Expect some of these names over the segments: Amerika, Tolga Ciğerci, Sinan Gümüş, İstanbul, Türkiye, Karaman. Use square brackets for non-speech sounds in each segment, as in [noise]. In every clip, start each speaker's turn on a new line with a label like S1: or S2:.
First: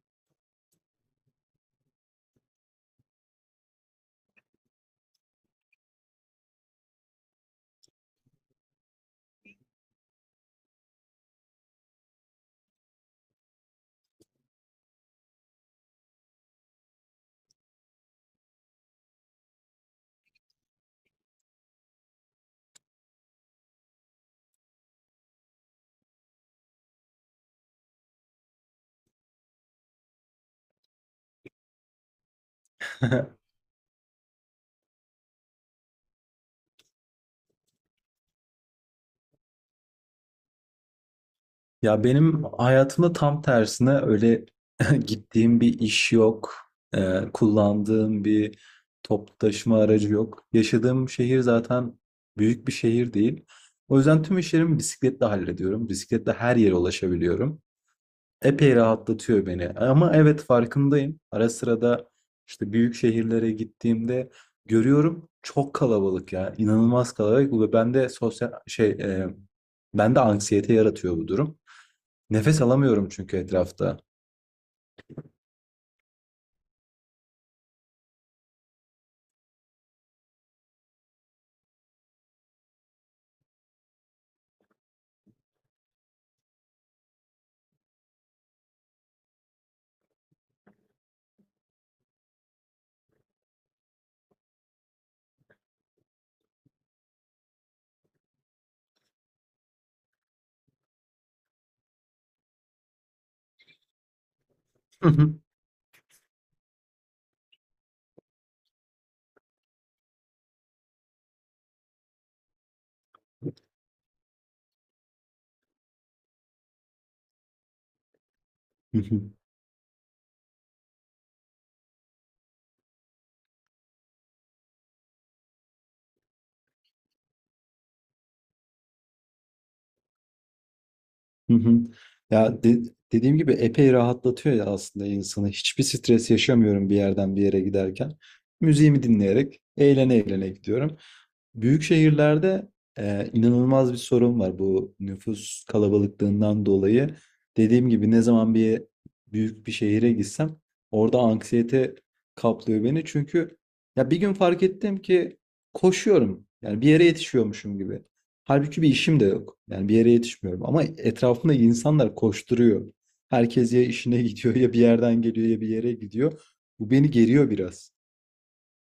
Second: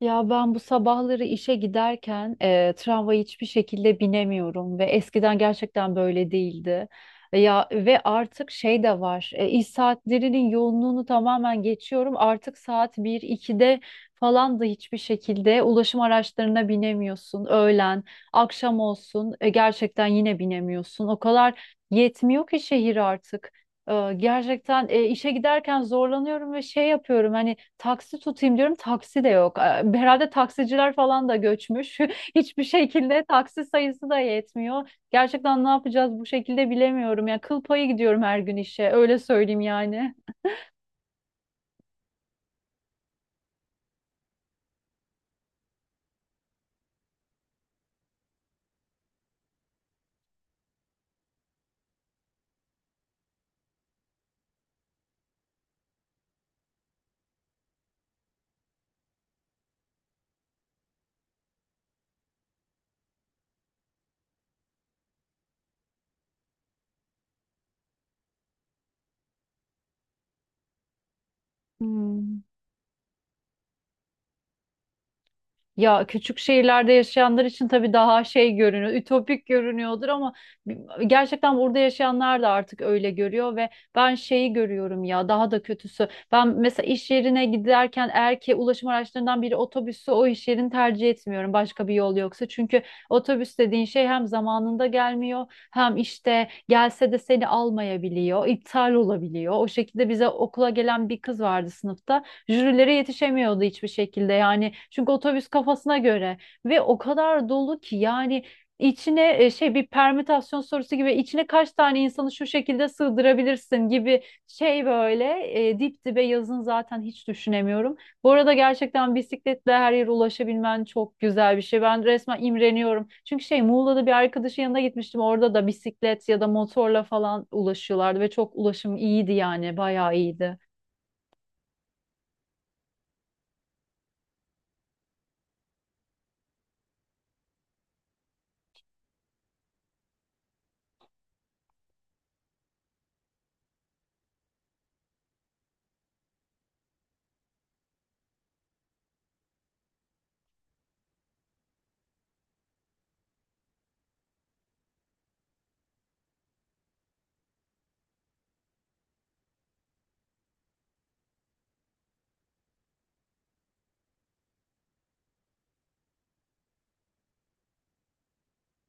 S1: Ya ben bu sabahları işe giderken tramvaya hiçbir şekilde binemiyorum ve eskiden gerçekten böyle değildi. Ya ve artık şey de var. İş saatlerinin yoğunluğunu tamamen geçiyorum. Artık saat 1-2'de falan da hiçbir şekilde ulaşım araçlarına binemiyorsun. Öğlen, akşam olsun gerçekten yine binemiyorsun. O kadar yetmiyor ki şehir artık. Gerçekten işe giderken zorlanıyorum ve şey yapıyorum, hani taksi tutayım diyorum, taksi de yok. Herhalde taksiciler falan da göçmüş. [laughs] Hiçbir şekilde
S2: [laughs]
S1: taksi sayısı da yetmiyor. Gerçekten ne yapacağız bu şekilde bilemiyorum. Ya kıl payı gidiyorum her gün işe, öyle söyleyeyim yani.
S2: Ya benim hayatımda tam tersine öyle [laughs] gittiğim bir iş yok, kullandığım bir toplu taşıma aracı yok. Yaşadığım şehir zaten büyük bir şehir değil. O yüzden tüm işlerimi bisikletle hallediyorum. Bisikletle her yere ulaşabiliyorum. Epey rahatlatıyor beni. Ama evet farkındayım. Ara sırada işte büyük şehirlere gittiğimde görüyorum çok kalabalık ya. İnanılmaz kalabalık ve bende sosyal şey e, bende anksiyete yaratıyor bu durum.
S1: Hmm.
S2: Nefes alamıyorum çünkü etrafta.
S1: Ya küçük şehirlerde yaşayanlar için tabii daha şey görünüyor, ütopik görünüyordur ama bi- gerçekten burada yaşayanlar da artık öyle görüyor ve ben şeyi görüyorum, ya daha da kötüsü. Ben mesela iş yerine giderken, eğer ki ulaşım araçlarından biri otobüsü, o iş yerini tercih etmiyorum başka bir yol yoksa. Çünkü otobüs dediğin şey hem zamanında gelmiyor, hem işte gelse de seni almayabiliyor, iptal olabiliyor. O şekilde bize okula gelen bir kız vardı sınıfta. Jürilere yetişemiyordu hiçbir şekilde yani. Çünkü
S2: Hı
S1: otobüs kafasına göre ve o kadar dolu ki yani içine şey, bir permütasyon sorusu gibi içine kaç tane insanı şu şekilde sığdırabilirsin gibi, şey böyle dip dibe, yazın zaten hiç düşünemiyorum. Bu arada gerçekten
S2: hı.
S1: bisikletle her yere ulaşabilmen çok güzel bir şey. Ben resmen imreniyorum. Çünkü şey, Muğla'da bir arkadaşın yanına gitmiştim. Orada da bisiklet ya da motorla falan ulaşıyorlardı ve çok ulaşım iyiydi, yani bayağı iyiydi.
S2: Hı hı. Ya de- Dediğim gibi epey rahatlatıyor ya aslında insanı. Hiçbir stres yaşamıyorum bir yerden bir yere giderken. Müziğimi dinleyerek eğlene eğlene gidiyorum. Büyük şehirlerde inanılmaz bir sorun var bu nüfus kalabalıklığından dolayı. Dediğim gibi ne zaman büyük bir şehire gitsem orada anksiyete kaplıyor beni. Çünkü ya bir gün fark ettim ki koşuyorum. Yani bir yere yetişiyormuşum gibi. Halbuki bir işim de yok. Yani bir yere yetişmiyorum. Ama etrafımda insanlar koşturuyor. Herkes ya işine [laughs] gidiyor ya bir yerden geliyor ya bir yere gidiyor. Bu beni geriyor biraz.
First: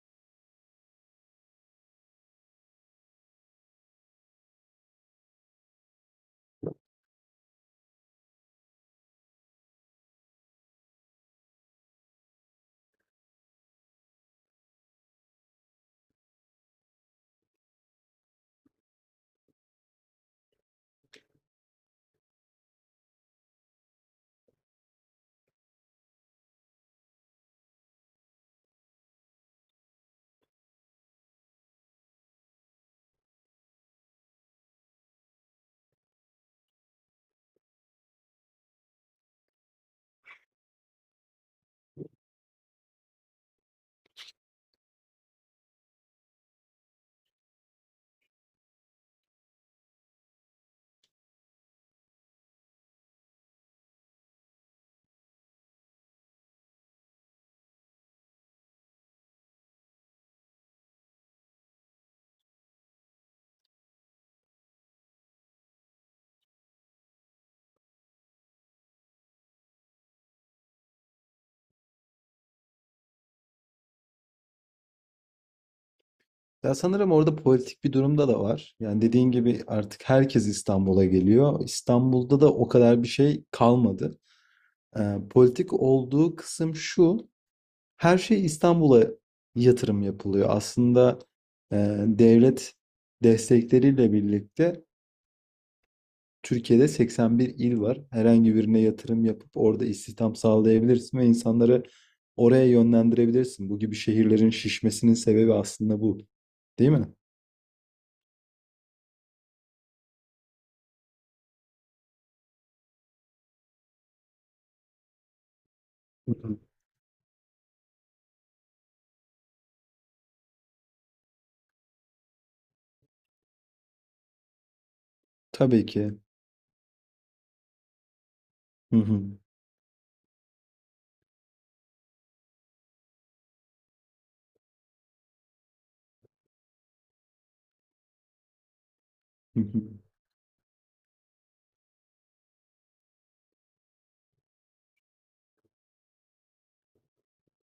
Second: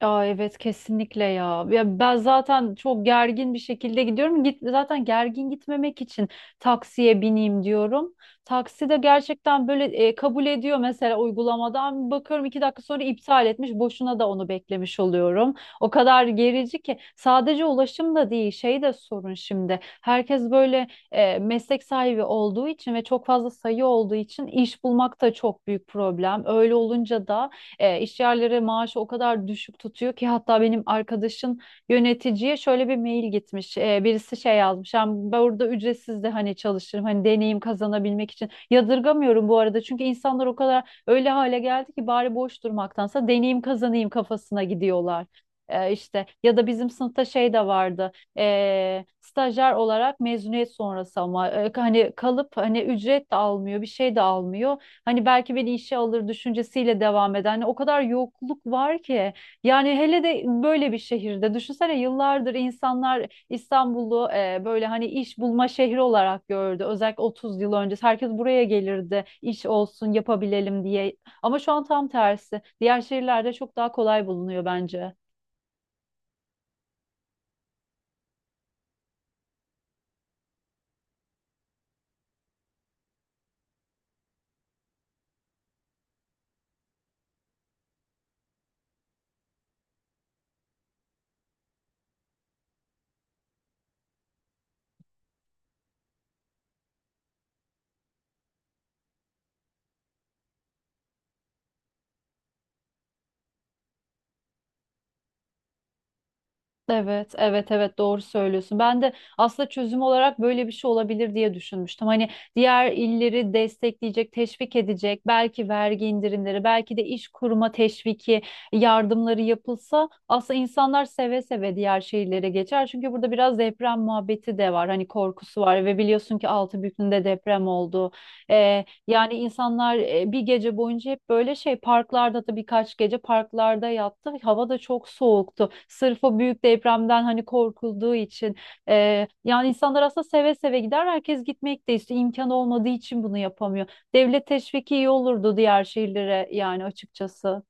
S1: Aa, evet kesinlikle ya. Ya ben zaten çok gergin bir şekilde gidiyorum. Zaten gergin gitmemek için taksiye bineyim diyorum. Taksi de gerçekten böyle kabul ediyor mesela uygulamadan. Bakıyorum iki dakika sonra iptal etmiş. Boşuna da onu beklemiş oluyorum. O kadar gerici ki, sadece ulaşım da değil, şey de sorun şimdi. Herkes böyle meslek sahibi olduğu için ve çok fazla sayı olduğu için iş bulmak da çok büyük problem. Öyle olunca da işyerleri maaşı o kadar düşük tutuyor ki, hatta benim arkadaşın yöneticiye şöyle bir mail gitmiş. Birisi şey yazmış. Yani ben burada ücretsiz de hani çalışırım. Hani deneyim kazanabilmek için. Yadırgamıyorum bu arada. Çünkü insanlar o kadar öyle hale geldi ki bari boş durmaktansa deneyim kazanayım kafasına gidiyorlar. İşte ya da bizim sınıfta şey de vardı, stajyer olarak mezuniyet sonrası, ama hani kalıp hani ücret de almıyor, bir şey de almıyor. Hani belki beni işe alır düşüncesiyle devam eden, hani o kadar yokluk var ki yani. Hele de böyle bir şehirde düşünsene, yıllardır insanlar İstanbul'u böyle hani iş bulma şehri olarak gördü. Özellikle 30 yıl önce herkes buraya gelirdi, iş olsun yapabilelim diye. Ama şu an tam tersi. Diğer şehirlerde çok daha kolay bulunuyor bence.
S2: Ya sanırım orada politik bir durumda da var. Yani dediğin gibi artık herkes İstanbul'a geliyor. İstanbul'da da o kadar bir şey kalmadı. Politik olduğu kısım şu. Her şey İstanbul'a yatırım yapılıyor. Aslında e, devlet destekleriyle birlikte Türkiye'de 81 il var. Herhangi birine yatırım yapıp orada istihdam sağlayabilirsin ve insanları oraya yönlendirebilirsin. Bu gibi şehirlerin şişmesinin sebebi aslında bu, değil mi?
S1: Evet, evet, evet, doğru söylüyorsun. Ben de aslında çözüm olarak böyle bir şey olabilir diye düşünmüştüm. Hani diğer illeri destekleyecek, teşvik edecek, belki vergi
S2: Hı hı.
S1: indirimleri, belki de iş kurma teşviki, yardımları yapılsa aslında insanlar seve seve diğer şehirlere geçer. Çünkü burada biraz deprem muhabbeti de var. Hani korkusu var
S2: Tabii
S1: ve
S2: ki.
S1: biliyorsun ki Altınbükü'nde deprem oldu.
S2: Hı hı.
S1: Yani insanlar bir gece boyunca hep böyle şey parklarda, da birkaç gece parklarda yattı. Hava da çok soğuktu. Sırf o büyük depremden hani korkulduğu için.
S2: Hı
S1: Yani
S2: hı.
S1: insanlar aslında seve seve gider. Herkes gitmek de istiyor. İmkan olmadığı için bunu yapamıyor. Devlet teşviki iyi olurdu diğer şehirlere yani, açıkçası.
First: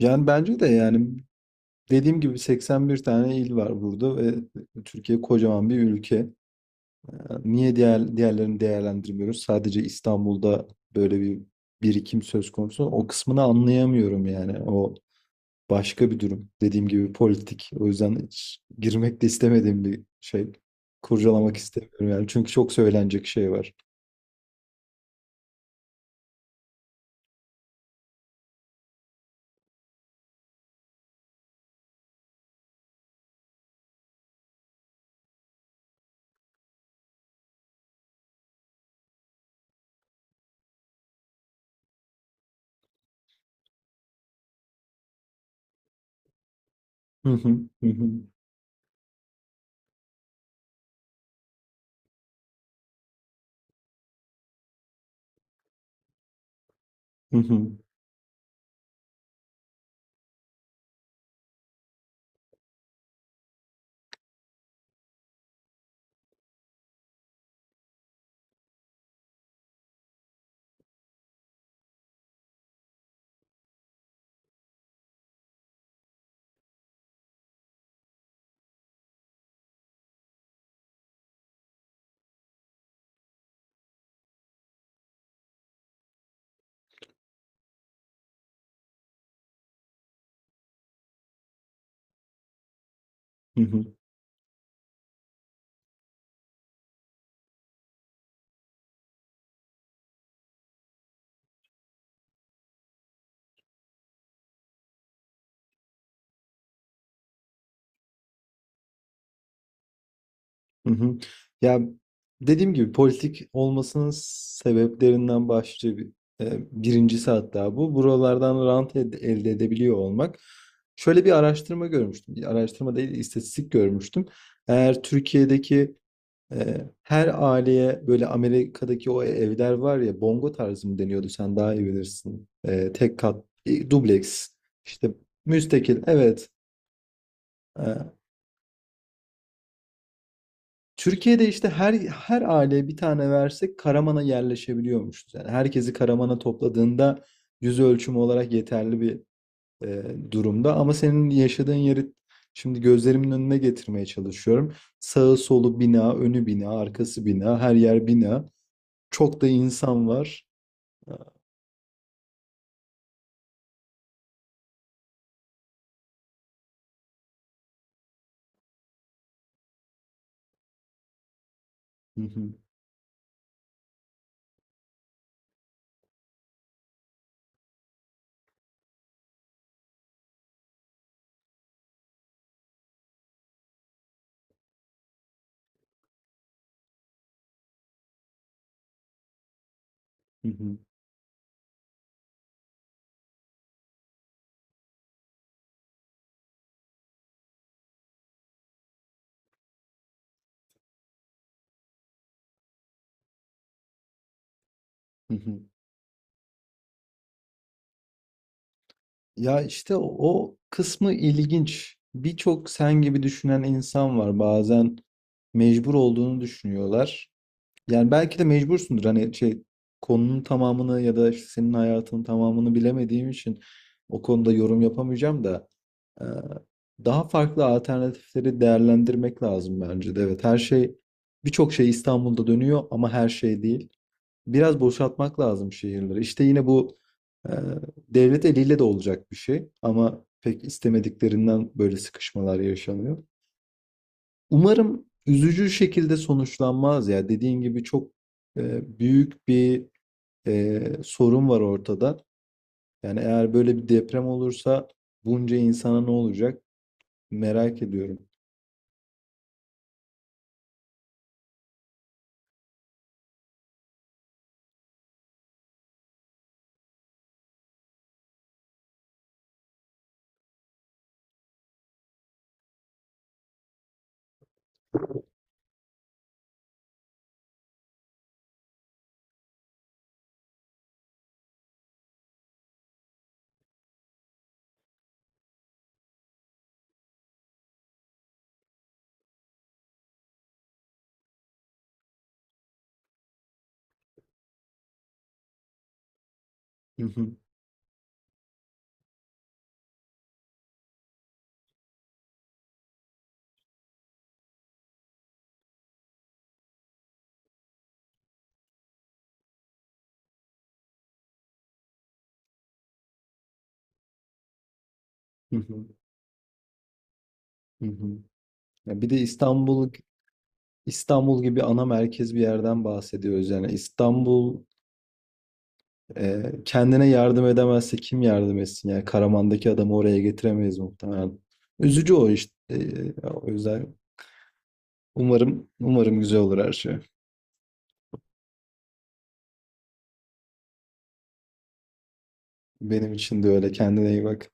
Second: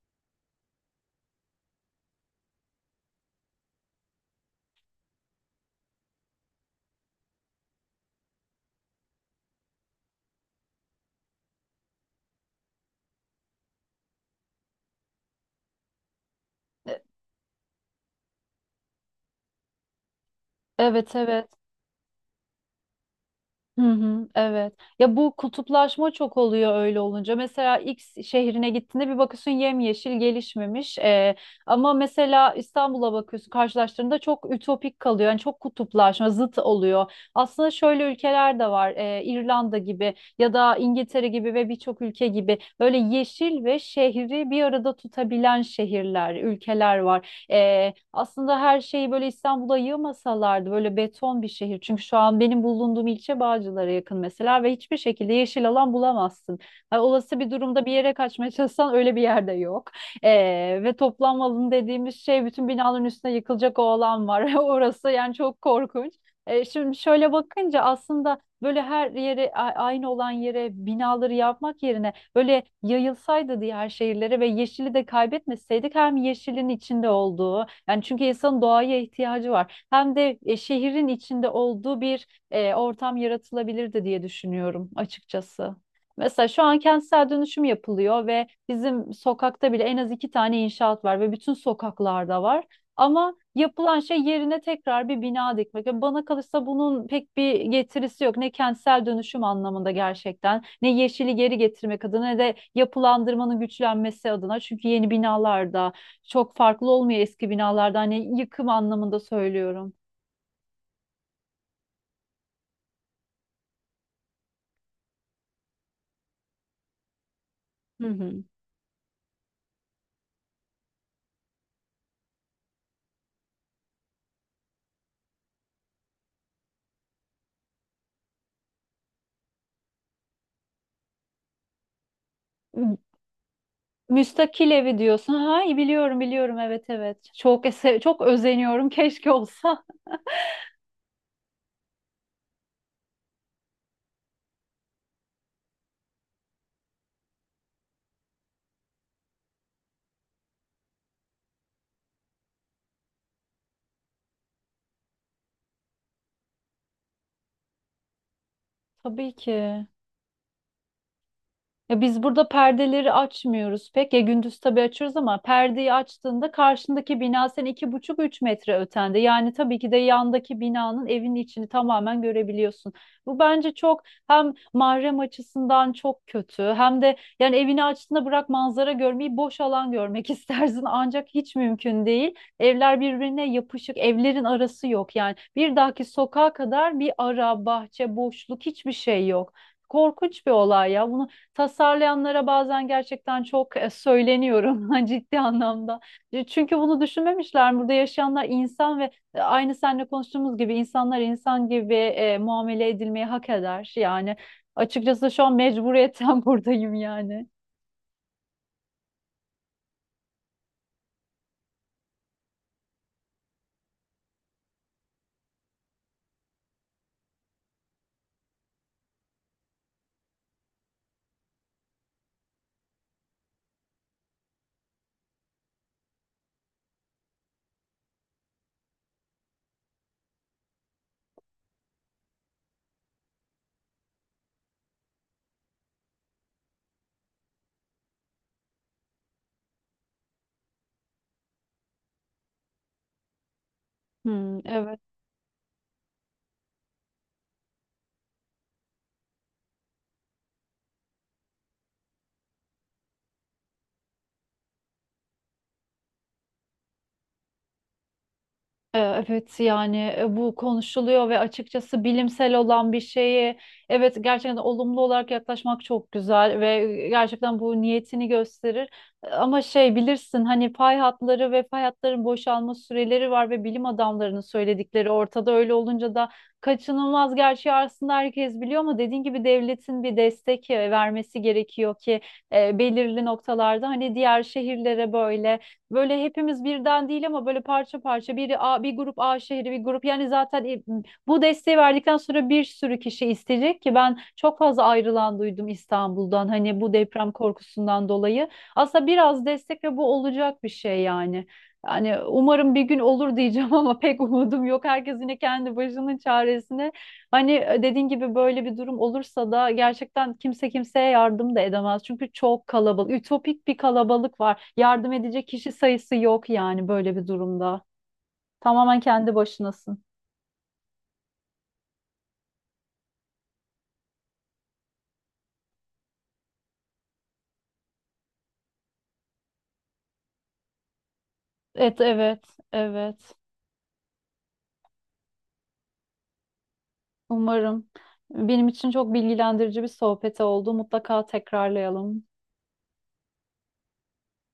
S2: Yani bence de yani dediğim gibi 81 tane il var burada ve Türkiye kocaman bir ülke. Ee, Niye diğerlerini değerlendirmiyoruz? Sadece İstanbul'da böyle bir birikim söz konusu. O kısmını anlayamıyorum yani. Başka bir durum. Dediğim
S1: E,
S2: gibi politik. O yüzden hiç girmek de istemediğim bir şey.
S1: Evet evet.
S2: Kurcalamak istemiyorum yani. Çünkü çok söylenecek şey var.
S1: Hı hı, evet. Ya bu kutuplaşma çok oluyor öyle olunca. Mesela X şehrine gittiğinde bir bakıyorsun yemyeşil, gelişmemiş. Ama mesela İstanbul'a bakıyorsun, karşılaştığında çok ütopik kalıyor. Yani çok kutuplaşma, zıt oluyor. Aslında şöyle ülkeler de var. İrlanda gibi ya da İngiltere gibi ve birçok ülke gibi, böyle yeşil ve şehri bir arada tutabilen şehirler, ülkeler var.
S2: Hı hı, hı hı,
S1: Aslında her şeyi böyle İstanbul'a yığmasalardı, böyle beton bir şehir. Çünkü şu an benim bulunduğum ilçe Bağcılar'a yakın mesela ve hiçbir şekilde yeşil alan bulamazsın. Ha,
S2: hı
S1: olası bir
S2: hı,
S1: durumda bir yere kaçmaya [laughs] çalışsan, öyle bir yerde yok. Ve toplanma alanı dediğimiz şey, bütün binaların üstüne yıkılacak o alan var. [laughs] Orası yani çok korkunç. Şimdi şöyle bakınca, aslında böyle her yere aynı olan yere binaları yapmak yerine böyle yayılsaydı diğer şehirlere ve yeşili de kaybetmeseydik, hem yeşilin içinde olduğu, yani çünkü insanın doğaya ihtiyacı var, hem de şehrin içinde olduğu bir ortam yaratılabilirdi diye düşünüyorum açıkçası. Mesela şu an kentsel dönüşüm yapılıyor ve bizim sokakta bile en az iki tane inşaat var ve bütün sokaklarda var. Ama
S2: hı hı,
S1: yapılan şey, yerine tekrar bir bina dikmek. Yani bana kalırsa bunun pek bir getirisi yok. Ne kentsel dönüşüm anlamında gerçekten, ne yeşili geri getirmek adına, ne de yapılandırmanın güçlenmesi adına. Çünkü yeni binalarda çok farklı olmuyor eski binalardan. Hani yıkım anlamında söylüyorum.
S2: hı hı. Ya dediğim gibi politik olmasının sebeplerinden birincisi hatta bu.
S1: Hı hı.
S2: Elde edebiliyor olmak. Şöyle bir araştırma görmüştüm. Bir araştırma değil, istatistik görmüştüm. Eğer Türkiye'deki Ee, her aileye böyle Amerika'daki o evler var ya bongo tarzı mı deniyordu sen daha iyi bilirsin.
S1: M-
S2: Tek kat, dubleks
S1: Müstakil evi
S2: işte
S1: diyorsun. Ha, iyi
S2: müstakil
S1: biliyorum,
S2: evet.
S1: biliyorum. Evet, evet. Çok
S2: Ee,
S1: çok özeniyorum. Keşke olsa.
S2: Türkiye'de işte her aileye bir tane versek Karaman'a yerleşebiliyormuşuz. Yani herkesi Karaman'a topladığında yüz ölçümü olarak yeterli bir e, durumda. Ama senin yaşadığın yeri şimdi gözlerimin önüne getirmeye çalışıyorum. Sağı solu bina, önü bina, arkası bina, her yer bina.
S1: [laughs] Tabii
S2: Çok da
S1: ki.
S2: insan var. Ha,
S1: Ya biz burada perdeleri açmıyoruz pek. Ya gündüz tabii açıyoruz, ama perdeyi açtığında karşındaki bina, sen iki buçuk üç metre ötende. Yani tabii ki de yandaki binanın evin içini tamamen
S2: hı hı,
S1: görebiliyorsun. Bu bence çok, hem mahrem açısından çok kötü, hem de yani evini açtığında bırak manzara görmeyi, boş alan görmek [laughs] istersin, ancak hiç mümkün değil. Evler birbirine yapışık, evlerin arası yok. Yani bir dahaki sokağa kadar bir ara, bahçe, boşluk, hiçbir şey yok. Korkunç
S2: hı
S1: bir
S2: hı,
S1: olay ya. Bunu tasarlayanlara bazen gerçekten çok söyleniyorum [laughs] ha, ciddi anlamda. Çünkü bunu düşünmemişler. Burada yaşayanlar insan ve aynı seninle konuştuğumuz gibi insanlar insan gibi muamele edilmeyi hak eder. Yani açıkçası
S2: hı
S1: şu an
S2: hı.
S1: mecburiyetten [laughs] buradayım yani.
S2: Ya işte o kısmı ilginç. Birçok sen gibi düşünen insan var. Bazen mecbur olduğunu düşünüyorlar. Yani belki de mecbursundur. Hani şey konunun tamamını ya da işte senin hayatının tamamını bilemediğim için o konuda yorum yapamayacağım da. Ee, Daha farklı alternatifleri değerlendirmek lazım bence de. Evet, her şey birçok şey İstanbul'da dönüyor ama her şey değil. Biraz boşaltmak lazım şehirleri. İşte yine bu e, devlet eliyle de olacak bir şey ama pek istemediklerinden böyle sıkışmalar yaşanıyor.
S1: Hmm, evet.
S2: Umarım üzücü şekilde sonuçlanmaz ya. Dediğin gibi çok büyük bir sorun var ortada. Yani eğer böyle bir deprem olursa bunca insana ne olacak merak ediyorum.
S1: Evet yani, bu konuşuluyor ve açıkçası bilimsel olan bir şeyi, evet, gerçekten olumlu olarak yaklaşmak çok güzel ve gerçekten bu niyetini gösterir. Ama şey, bilirsin hani pay hatları ve pay hatların boşalma süreleri var ve bilim adamlarının söyledikleri ortada, öyle olunca da kaçınılmaz gerçeği aslında herkes biliyor, ama dediğin gibi devletin bir destek vermesi gerekiyor ki belirli noktalarda, hani diğer şehirlere böyle hepimiz birden değil ama böyle parça parça, biri A, bir grup A şehri, bir grup, yani zaten bu desteği verdikten sonra bir sürü kişi isteyecek ki, ben çok fazla ayrılan duydum İstanbul'dan, hani bu
S2: Hı
S1: deprem
S2: hı,
S1: korkusundan dolayı. Aslında biraz destek ve bu olacak bir şey yani. Yani umarım bir gün olur diyeceğim [laughs] ama pek umudum yok. Herkes yine kendi başının çaresine. Hani, dediğin gibi böyle bir durum olursa da gerçekten kimse kimseye yardım da edemez. Çünkü çok kalabalık, ütopik bir kalabalık var. Yardım edecek
S2: hı
S1: kişi
S2: hı,
S1: sayısı yok yani böyle bir durumda.
S2: hı hı.
S1: Tamamen
S2: Ya bir de
S1: kendi başınasın.
S2: İstanbul gibi ana merkez bir yerden bahsediyoruz. Yani İstanbul kendine yardım edemezse kim yardım etsin? Yani Karaman'daki adamı oraya getiremeyiz muhtemelen.
S1: Evet,
S2: Üzücü o
S1: evet,
S2: işte. E,
S1: evet.
S2: o yüzden umarım güzel olur her şey.
S1: Umarım. Benim için çok bilgilendirici bir sohbet oldu. Mutlaka tekrarlayalım.
S2: Benim için de öyle. Kendine iyi bak.